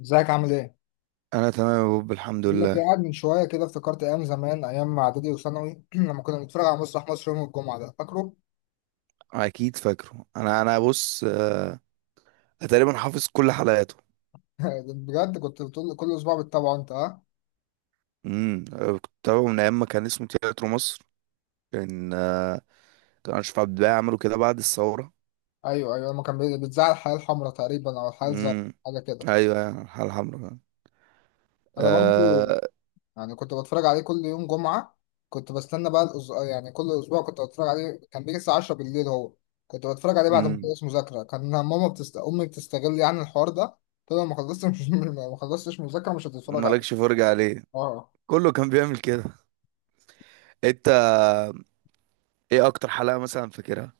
ازيك عامل ايه؟ انا تمام يا بوب الحمد بقول لك ايه، لله. قاعد من شويه كده افتكرت ايام زمان، ايام اعدادي وثانوي. لما كنا بنتفرج على مسرح مصر يوم الجمعه ده، فاكره؟ اكيد فاكره. انا بص، أنا تقريبا حافظ كل حلقاته. بجد، كنت بتقول كل اسبوع بتتابعه انت، ها؟ أنا كنت بتابعه من ايام ما كان اسمه تياترو مصر. كان آه، كان اشرف عبد الباقي عمله كده بعد الثوره. ايوه، ايوه، لما كان بيتذاع الحياه الحمراء تقريبا او الحياه الزرقاء، امم حاجه كده. ايوه، أيوة، الحلقه الحمراء فعلا. انا برضو آه. يعني كنت بتفرج عليه كل يوم جمعه. كنت بستنى بقى يعني كل اسبوع كنت بتفرج عليه، كان بيجي الساعه 10 بالليل هو. كنت بتفرج عليه بعد ما امم. اخلص مذاكره. كان امي بتستغل يعني الحوار ده، تقول لو ما خلصتش ما خلصتش مذاكره مش هتتفرج عليه. مالكش فرجه عليه. اه. كله كان بيعمل كده. انت، ايه اكتر حلقه مثلا فاكرها؟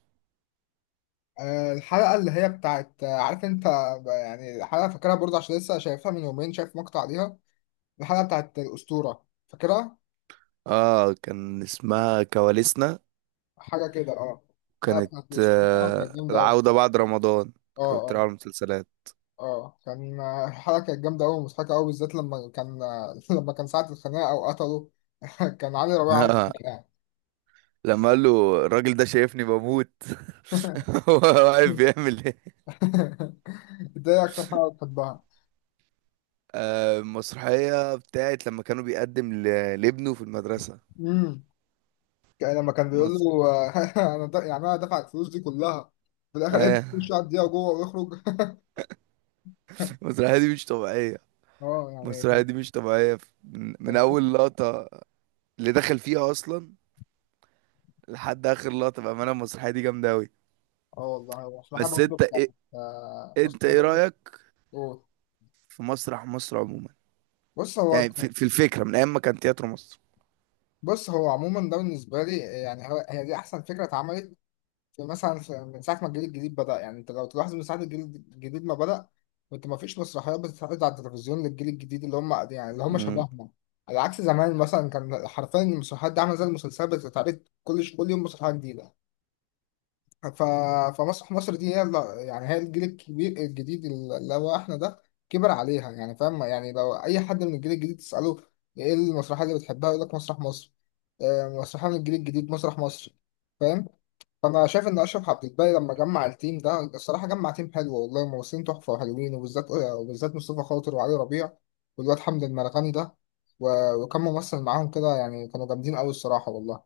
الحلقة اللي هي بتاعت، عارف انت، يعني الحلقة فاكرها برضه عشان لسه شايفها من يومين، شايف مقطع ليها. الحلقة بتاعت الأسطورة، فاكرها؟ اه كان اسمها كواليسنا. حاجة كده، اه. الحلقة كانت. بتاعت الأسطورة اه كانت آه جامدة أوي. العوده بعد رمضان. اه، كانت اه، بتتابع المسلسلات. اه، كان الحلقة كانت جامدة أوي ومضحكة أوي، بالذات لما كان، لما كان ساعة الخناقة أو قتله. كان علي ربيع عمل كده يعني. لما قال له الراجل ده شايفني بموت. هو واقف بيعمل ايه؟ ده إيه أكتر حلقة بتحبها؟ المسرحية بتاعت لما كانوا بيقدم لابنه في المدرسة. مم. لما كان بيقول مصر. له، يعني انا دافع الفلوس دي كلها. في الاخر قعد آه، يمشي على الدقيقه جوه ويخرج. المسرحية دي مش طبيعية. اه، يعني المسرحية كان دي مش طبيعية من كان أول لقطة اللي دخل فيها أصلا لحد آخر لقطة. بأمانة المسرحية دي جامدة أوي. اه والله هو بس أنت إيه آه، أنت مصلحه إيه برضه بتاعت- رأيك في مسرح مصر عموما؟ بص هو يعني في الفكرة من أيام ما كان تياترو مصر. بص هو عموما، ده بالنسبه لي يعني هي دي احسن فكره اتعملت. في مثلا من ساعة ما الجيل الجديد بدأ، يعني انت لو تلاحظ من ساعة الجيل الجديد ما بدأ، كنت ما فيش مسرحيات بتتعرض على التلفزيون للجيل الجديد اللي هم يعني اللي هم مم. شبهنا. على عكس زمان مثلا كان حرفيا المسرحيات دي عاملة زي المسلسلات بتتعرض كل كل يوم مسرحية جديدة. ف... فمسرح مصر دي هي يعني هي الجيل الكبير الجديد اللي هو احنا ده كبر عليها، يعني فاهم؟ يعني لو أي حد من الجيل الجديد تسأله ايه المسرحية اللي بتحبها يقول لك مسرح مصر. مسرحية من الجيل الجديد، مسرح مصر. فاهم؟ انا شايف ان اشرف عبد الباقي لما جمع التيم ده، الصراحه جمع تيم حلو والله، ممثلين تحفه وحلوين، وبالذات وبالذات مصطفى خاطر وعلي ربيع والواد حمد المرغني ده، وكم ممثل معاهم كده، يعني كانوا جامدين قوي الصراحه والله.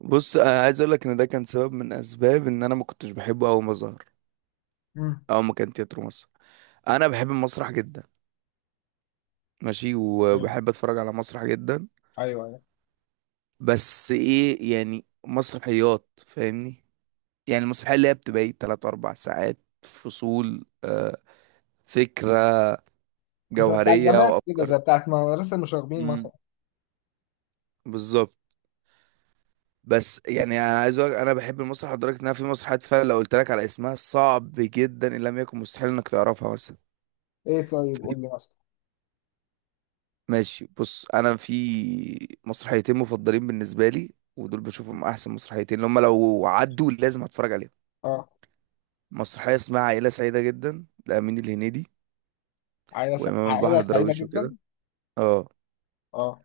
بص أنا عايز أقول لك إن ده كان سبب من أسباب إن أنا ما كنتش بحبه أول ما ظهر. امم اه ما كان تياترو مصر. انا بحب المسرح جدا، ماشي، ايوه، وبحب اتفرج على مسرح جدا. ايوه، ايوه. بس ايه يعني؟ مسرحيات، فاهمني، يعني المسرحيه اللي هي بتبقى ايه، 3 4 ساعات، فصول، فكره زي بتاع جوهريه زمان كده، وافكار. زي بتاعت مدرسه المشاغبين مثلا. امم بالظبط. بس يعني انا عايز اقول انا بحب المسرح لدرجه انها في مسرحيات فعلا لو قلت لك على اسمها صعب جدا ان لم يكن مستحيل انك تعرفها. مثلا، ايه طيب قول لي مثلا. ماشي، بص، انا في مسرحيتين مفضلين بالنسبه لي، ودول بشوفهم احسن مسرحيتين، اللي هم لو عدوا لازم اتفرج عليهم. اه، مسرحيه اسمها عائله سعيده جدا لامين الهنيدي، وامام البحر عائله سعيده دراويش وكده. جدا. اه. اه،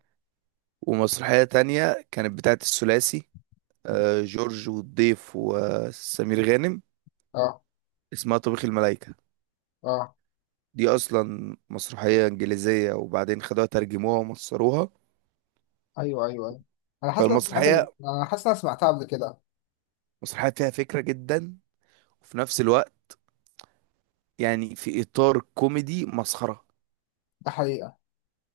ومسرحيه تانية كانت بتاعت الثلاثي، جورج والضيف وسمير غانم. اه، اسمها طبيخ الملايكه. اه. دي اصلا مسرحيه انجليزيه وبعدين خدوها ترجموها ومصروها. ايوه، ايوه، ايوه. فالمسرحيه، انا حاسس إن انا سمعتها قبل كده. مسرحيه فيها فكره جدا، وفي نفس الوقت يعني في اطار كوميدي مسخره. ده حقيقه.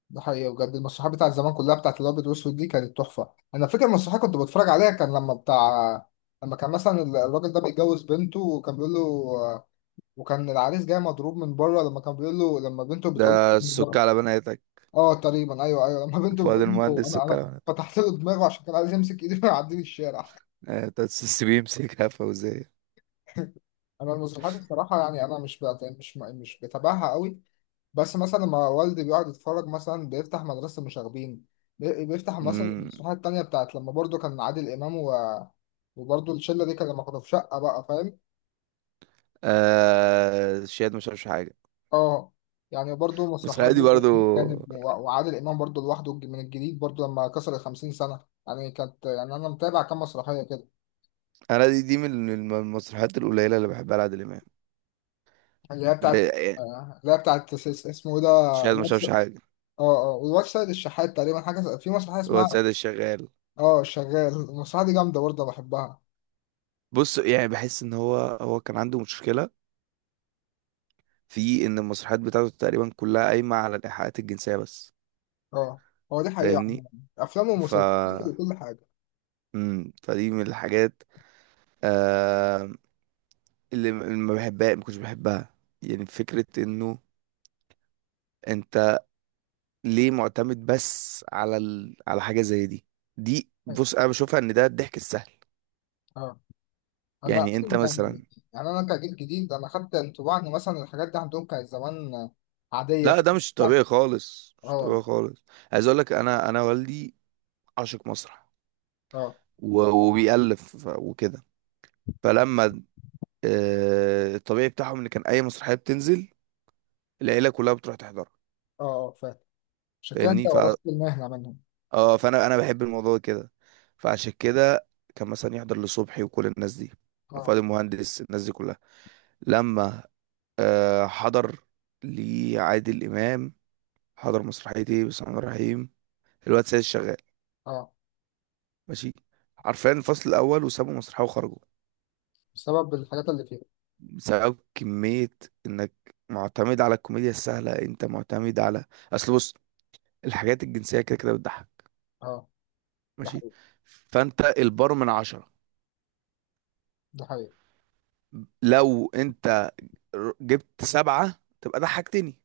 ده حقيقي بجد. المسرحيات بتاعت زمان كلها بتاعت الابيض والاسود دي كانت تحفه. انا فاكر مسرحيه كنت بتفرج عليها، كان لما بتاع، لما كان مثلا الراجل ده بيتجوز بنته وكان بيقول له، وكان العريس جاي مضروب من بره لما كان بيقول له لما بنته بتقول. ده السك على بناتك. اه، تقريبا، ايوه ايوه، لما بنته فؤاد بتقول له، المهندس، انا سك انا على بناتك. فتحت له دماغه عشان كان عايز يمسك ايدي ويعديني الشارع. تسس بيمسكها فوزيه. انا المسرحيات الصراحه يعني انا مش بتابعها قوي. بس مثلا لما والدي بيقعد يتفرج مثلا بيفتح مدرسة المشاغبين، بيفتح مثلا امم. المسرحية التانية بتاعت لما برضو كان عادل إمام وبرضو الشلة دي كان لما كانوا في شقة بقى، فاهم؟ آه، شاهد مش عارفش حاجه. اه، يعني برضو مسرحيات المسرحيه دي برضو برضو. كانت وعادل إمام برضو لوحده، من الجديد برضو لما كسر 50 سنة، يعني كانت، يعني أنا متابع كام مسرحية كده. انا دي من المسرحيات القليله اللي بحبها لعادل امام. اللي هي بتاعت، لا، يعني اللي هي بتاعت اسمه إيه ده، اه. شاهد مش عارفش حاجه. اه، والواد سيد الشحات تقريبا حاجة في مسرحية هو اسمها، سيد الشغال. اه الشغال، المسرحية دي جامدة برضه بحبها. بص، يعني بحس ان هو كان عنده مشكله في ان المسرحيات بتاعته تقريبا كلها قايمه على الايحاءات الجنسيه بس. اه، هو دي حقيقة فاهمني عموما. أفلام ف ومسلسلات وكل حاجة. فدي من الحاجات، آه اللي اللي ما بحبها، ما كنتش بحبها. يعني فكرة انه انت ليه معتمد بس على على حاجة زي دي؟ دي أيوة. بص انا بشوفها ان ده الضحك السهل. اه. أنا يعني انت أصلا يعني، مثلا. يعني أنا كجيل جديد أنا خدت انطباع إن مثلا الحاجات دي عندهم كانت زمان عادية لا، كده. ده مش اه، طبيعي خالص، مش طبيعي اه، خالص. عايز اقول لك، انا والدي عاشق مسرح، اه، و... وبيألف وكده. فلما الطبيعي بتاعهم ان كان اي مسرحية بتنزل العيلة كلها بتروح تحضرها. اه، فاهم. عشان كده أنت فاهمني. ورثت المهنة منهم. اه، فانا بحب الموضوع كده. فعشان كده كان مثلا يحضر لصبحي وكل الناس دي، اه، فؤاد المهندس، الناس دي كلها. لما حضر لعادل امام، حضر مسرحيه ايه؟ بسم الله الرحمن الرحيم، الواد سيد الشغال. اه، ماشي، حرفيا الفصل الاول وسابوا مسرحيه وخرجوا. بسبب الحاجات اللي فيها. بسبب كميه انك معتمد على الكوميديا السهله. انت معتمد على، اصل بص، الحاجات الجنسيه كده كده بتضحك، اه، ده ماشي. حقيقي. فانت البار من عشرة، ده حقيقي، لو انت جبت سبعة تبقى ضحكتني،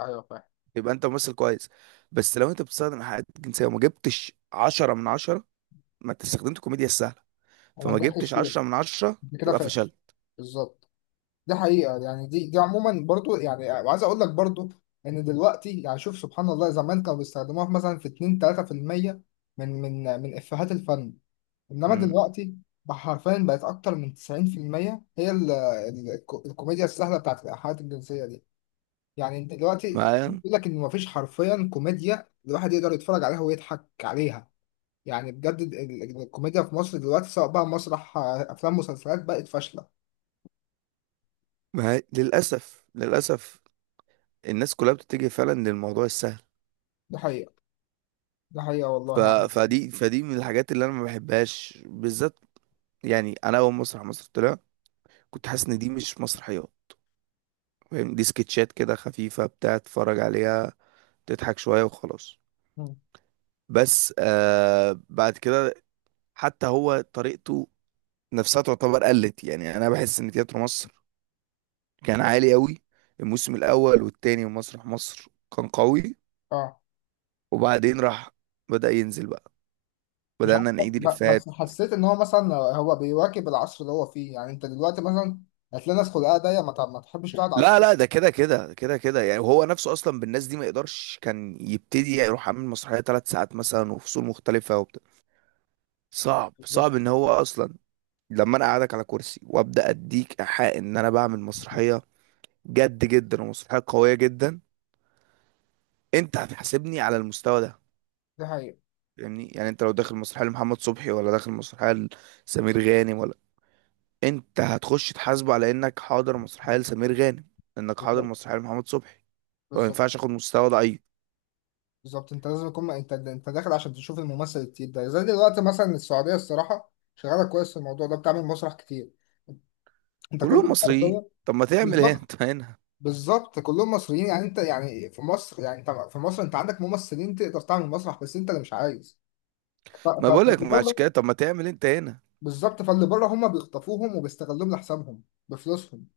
أيوه فاهم. يبقى انت ممثل كويس. بس لو انت بتستخدم إيحاءات جنسية وما جبتش عشرة من عشرة، ما انت استخدمت كوميديا السهلة. وما فما نجحش جبتش فيها. عشرة من عشرة، أنت كده تبقى فاشل. فشلت. بالظبط. ده حقيقة يعني، دي عموما برضو يعني، وعايز اقول لك برضو ان دلوقتي يعني، شوف سبحان الله، زمان كانوا بيستخدموها في مثلا في 2 3% من افيهات الفن. انما مم. دلوقتي بقى حرفيا بقت اكتر من 90%، هي الكوميديا السهلة بتاعت الإيحاءات الجنسية دي. يعني انت دلوقتي معايا. بيقول لك ان مفيش حرفيا كوميديا الواحد يقدر يتفرج عليها ويضحك عليها. يعني بجد الكوميديا في مصر دلوقتي سواء بقى مسرح افلام مسلسلات بقت فاشلة. معايا للأسف، للأسف. الناس كلها بتتجه فعلا للموضوع السهل. ده حقيقة. ده حقيقة ف... والله. فدي، فدي من الحاجات اللي انا ما بحبهاش بالذات. يعني انا اول مسرح مصر طلع، كنت حاسس ان دي مش مسرحيات. فاهم؟ دي سكتشات كده خفيفة بتاع، تتفرج عليها تضحك شوية وخلاص. يعني بس بعد كده حتى هو طريقته نفسها تعتبر قلت. يعني انا بحس ان تياترو مصر كان عالي قوي، الموسم الاول والتاني، ومسرح مصر كان قوي، اه وبعدين راح بدأ ينزل بقى، مش عارف. بدأنا نعيد الإفيهات. بس حسيت ان هو مثلا هو بيواكب العصر اللي هو فيه. يعني انت دلوقتي مثلا هتلاقي ناس خلقها ضيق ما تحبش تقعد على لا الحاجة. لا، ده كده كده كده كده، يعني هو نفسه اصلا بالناس دي ما يقدرش كان يبتدي يروح عامل مسرحية ثلاث ساعات مثلا وفصول مختلفة وبتاع. صعب، صعب بالظبط. ان هو اصلا لما انا قاعدك على كرسي وابدا اديك ايحاء ان انا بعمل مسرحيه جد جدا ومسرحية قوية جدا، انت هتحاسبني على المستوى ده. دي حقيقة. فاهمني؟ يعني انت لو داخل مسرحية لمحمد صبحي، ولا داخل مسرحية لسمير غانم، ولا، انت هتخش تحاسبه على انك حاضر مسرحية لسمير غانم، انك حاضر بالظبط. مسرحية لمحمد صبحي. فما بالظبط. ينفعش اخد مستوى ضعيف. بالظبط انت لازم يكون انت داخل عشان تشوف الممثل التقيل ده، زي دلوقتي مثلا السعودية الصراحة شغالة كويس في الموضوع ده، بتعمل مسرح كتير. انت كل كلهم يوم مصريين، حرفياً. طب ما تعمل ايه بالظبط. انت هنا؟ بالظبط كلهم مصريين، يعني انت، يعني في مصر، يعني انت في مصر انت عندك ممثلين تقدر تعمل مسرح، بس انت اللي مش عايز. ما بقولك مع كده، طب ما تعمل انت هنا؟ بالظبط. فاللي بره هم بيخطفوهم وبيستغلوهم لحسابهم بفلوسهم،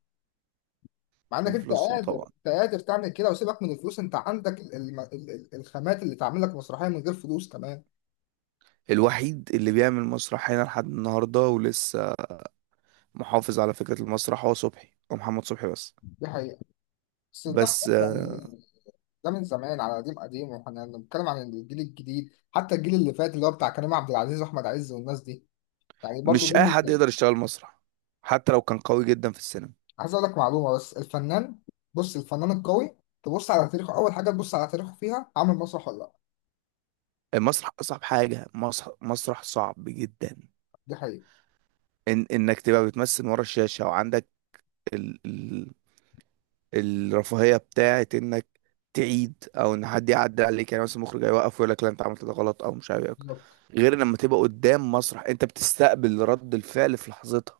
مع انك بفلوسهم طبعا. انت قادر تعمل كده، وسيبك من الفلوس، انت عندك الخامات اللي تعمل لك مسرحيه من غير فلوس كمان. الوحيد اللي بيعمل مسرح هنا لحد النهارده ولسه محافظ على فكرة المسرح هو صبحي، هو محمد صبحي بس. دي حقيقه. بس ده بس خلاص يعني، ده من زمان على قديم قديم، واحنا بنتكلم عن الجيل الجديد، حتى الجيل اللي فات اللي هو بتاع كريم عبد العزيز واحمد عز والناس دي، يعني برضو مش اي جيل. حد يقدر يشتغل مسرح حتى لو كان قوي جدا في السينما. عايز اقول لك معلومه بس، الفنان، بص الفنان القوي تبص على تاريخه، اول حاجه تبص على تاريخه فيها عامل مسرح ولا لا. المسرح اصعب حاجه، مسرح، مسرح صعب جدا. دي حقيقه. إن انك تبقى بتمثل ورا الشاشه وعندك ال... ال... الرفاهيه بتاعت انك تعيد، او ان حد يعدي عليك، يعني مثلا مخرج هيوقف ويقول لك لا، انت عملت ده غلط او مش عارف إيه. بالظبط. غير لما تبقى قدام مسرح، انت بتستقبل رد الفعل في لحظتها.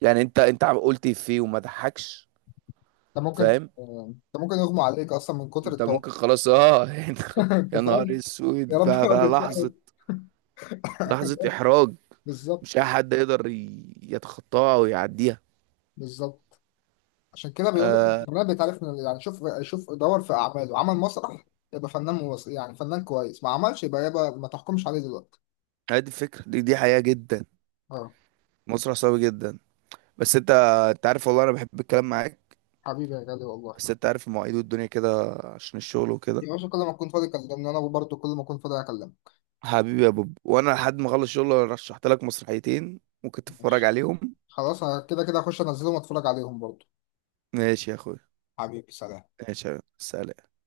يعني انت عم قلت إيه فيه وما ضحكش؟ ده ممكن، فاهم؟ يغمى عليك اصلا من كتر انت الطاقه. ممكن خلاص، اه، انت خلاص، انت يا نهار فاهم. يا اسود رب بقى. ما كنتش لحظه، عارف. لحظة إحراج. بالظبط. مش أي حد يقدر يتخطاها أو يعديها. بالظبط عشان كده بيقول لك الفنان بيتعرف من، يعني شوف شوف دور في اعماله عمل مسرح يبقى فنان، يعني فنان كويس. ما عملش يبقى ما تحكمش عليه دلوقتي. هذه الفكرة، دي حقيقة جدا. اه. الموضوع صعب جدا. بس أنت عارف والله أنا بحب الكلام معاك، حبيبي يا غالي والله. بس أنت عارف المواعيد والدنيا كده، عشان الشغل وكده. يا باشا كل ما اكون فاضي كلمني، انا برضه كل ما اكون فاضي اكلمك. حبيبي يا بوب، وأنا لحد ما أخلص شغل رشحت لك مسرحيتين ممكن تتفرج ماشي. عليهم. خلاص أنا كده كده هخش انزلهم واتفرج عليهم برضه. ماشي يا أخويا. حبيبي، سلام. ماشي يا سلام.